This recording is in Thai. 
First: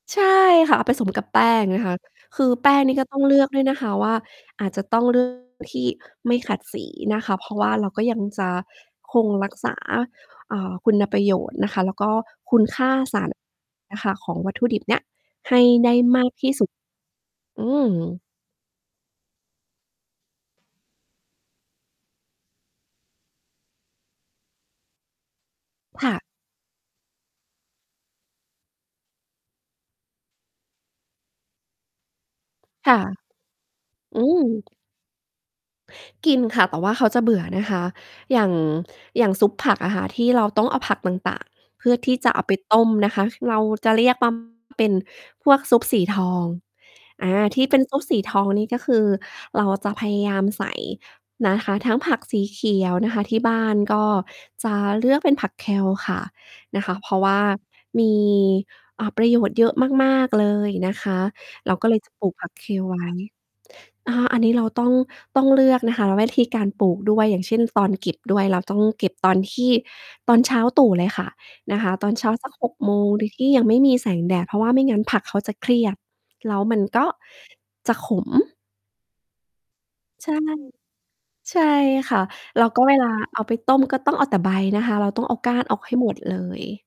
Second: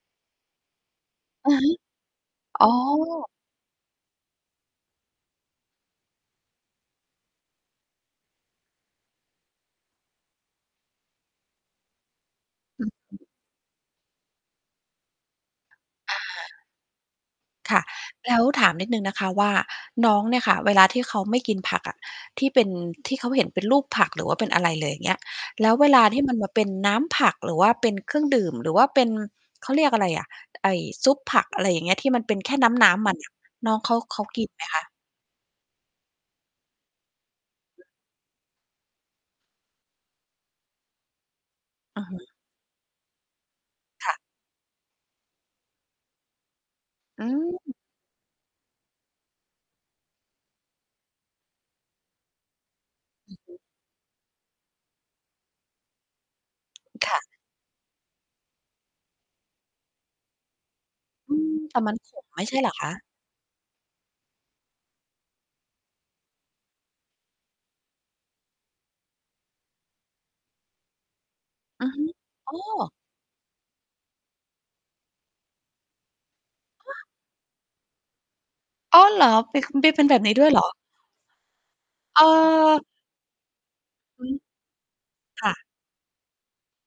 ใช่ค่ะ เอาไปสมกับแป้อืองฮึ น่ะค่ะ คืออ๋อ แป้งนี่ก็ต้องเลือกด้วยนะคะว่า อาจจะต้อง เลือก ที่ไม่ขัดสีนะคะ เพราะว่าเราก็ยังจะคงรักษา อ่า คุณประโยชน์นะคะ แล้วก็คุณคอื่าอฮสาึ ร น่ะค่ะของวัตถุดิบเนี้ยให้ได้อมากที่สา ุด อืค่ะ ม แล้วถามนิดหนึ่งนะคะว่า น้องเนี่ยค่ะ เวลาที่เขาไม่กินผักอะ ที่เป็น ที่เขาเห็นเป็นรูปผักหรือว่าเป็นอะไรเลย เงี้ย แล้วเวลคา่ทีะ ่มันมาเป็นน้ำผักหรือว่าเป็นเครื่องดื่ม หรือว่าเป็น เขาเรียกอะไรอะ ไอ่ ซุปผัก อะไรอย่างเงี้ย ที่มันเป็นแค่นค้่ะ ำ ๆ มัน น่ะ น้องเขา เขอืากิน ไหม มคะ? กินค่ะ แต่ว่าเขาจะเบื่อนะคะ อย่าง อย่างซุปผักอะค่ะ ที่เราต้องเอาผักต่าง ๆ เพื่ออะทฮี่ะ จะเอาไปต้มนะคะ ค เราจะเรคี่ยะ กว่า ปัม เป็นพวกซุปสีทอง อือา ที่ม เป็นซุปสีทองนี่ก็คือเราจะพยายามใส่นะคะทั้งผักสีเขียวนะคะ อทืีอ่ฮบึ ้านก็จะเลือกเป็นผัก Kale ค่ะ นะคะ เคพรา่ะ ะว่ามี อ่า ประโยชน์เยอะมาก ๆ เลยนะคะ อืม เแรตา่ก็มัเลน ยขจะปม ลูกไม่ผัใก ช่เหรอคKale ไวะ? ้ อา อันนี้เราต้อง ต้องเลือกนะคะวิธี การปลูกด้วย อย่างเช่น ตอนเก็บด้วย เราต้องเก็บตอนที่ ตอนเช้าตรู่เลยค่ะ นะอืคอะ ฮึ ตอนเช้า สัอก ๋6 โอ มง โดย ที่ยังไม่มีแสงแดด เพราะว่าไม่งั้นผักเขาจะเครียด แล้วมันฮกะ? ็ จะขม อ้อ เหรอ? เป็น ค มีเป็นแบบใชนี่ ้ด้วย เหรอ? ใช่ค่ะ แล้วก็เออ เวลาเอาไปต้ม ก็ต้องอเอืาแตม ่ใบนะคะ เราต้องเอาคก่้าะ นออกให้หมดเลย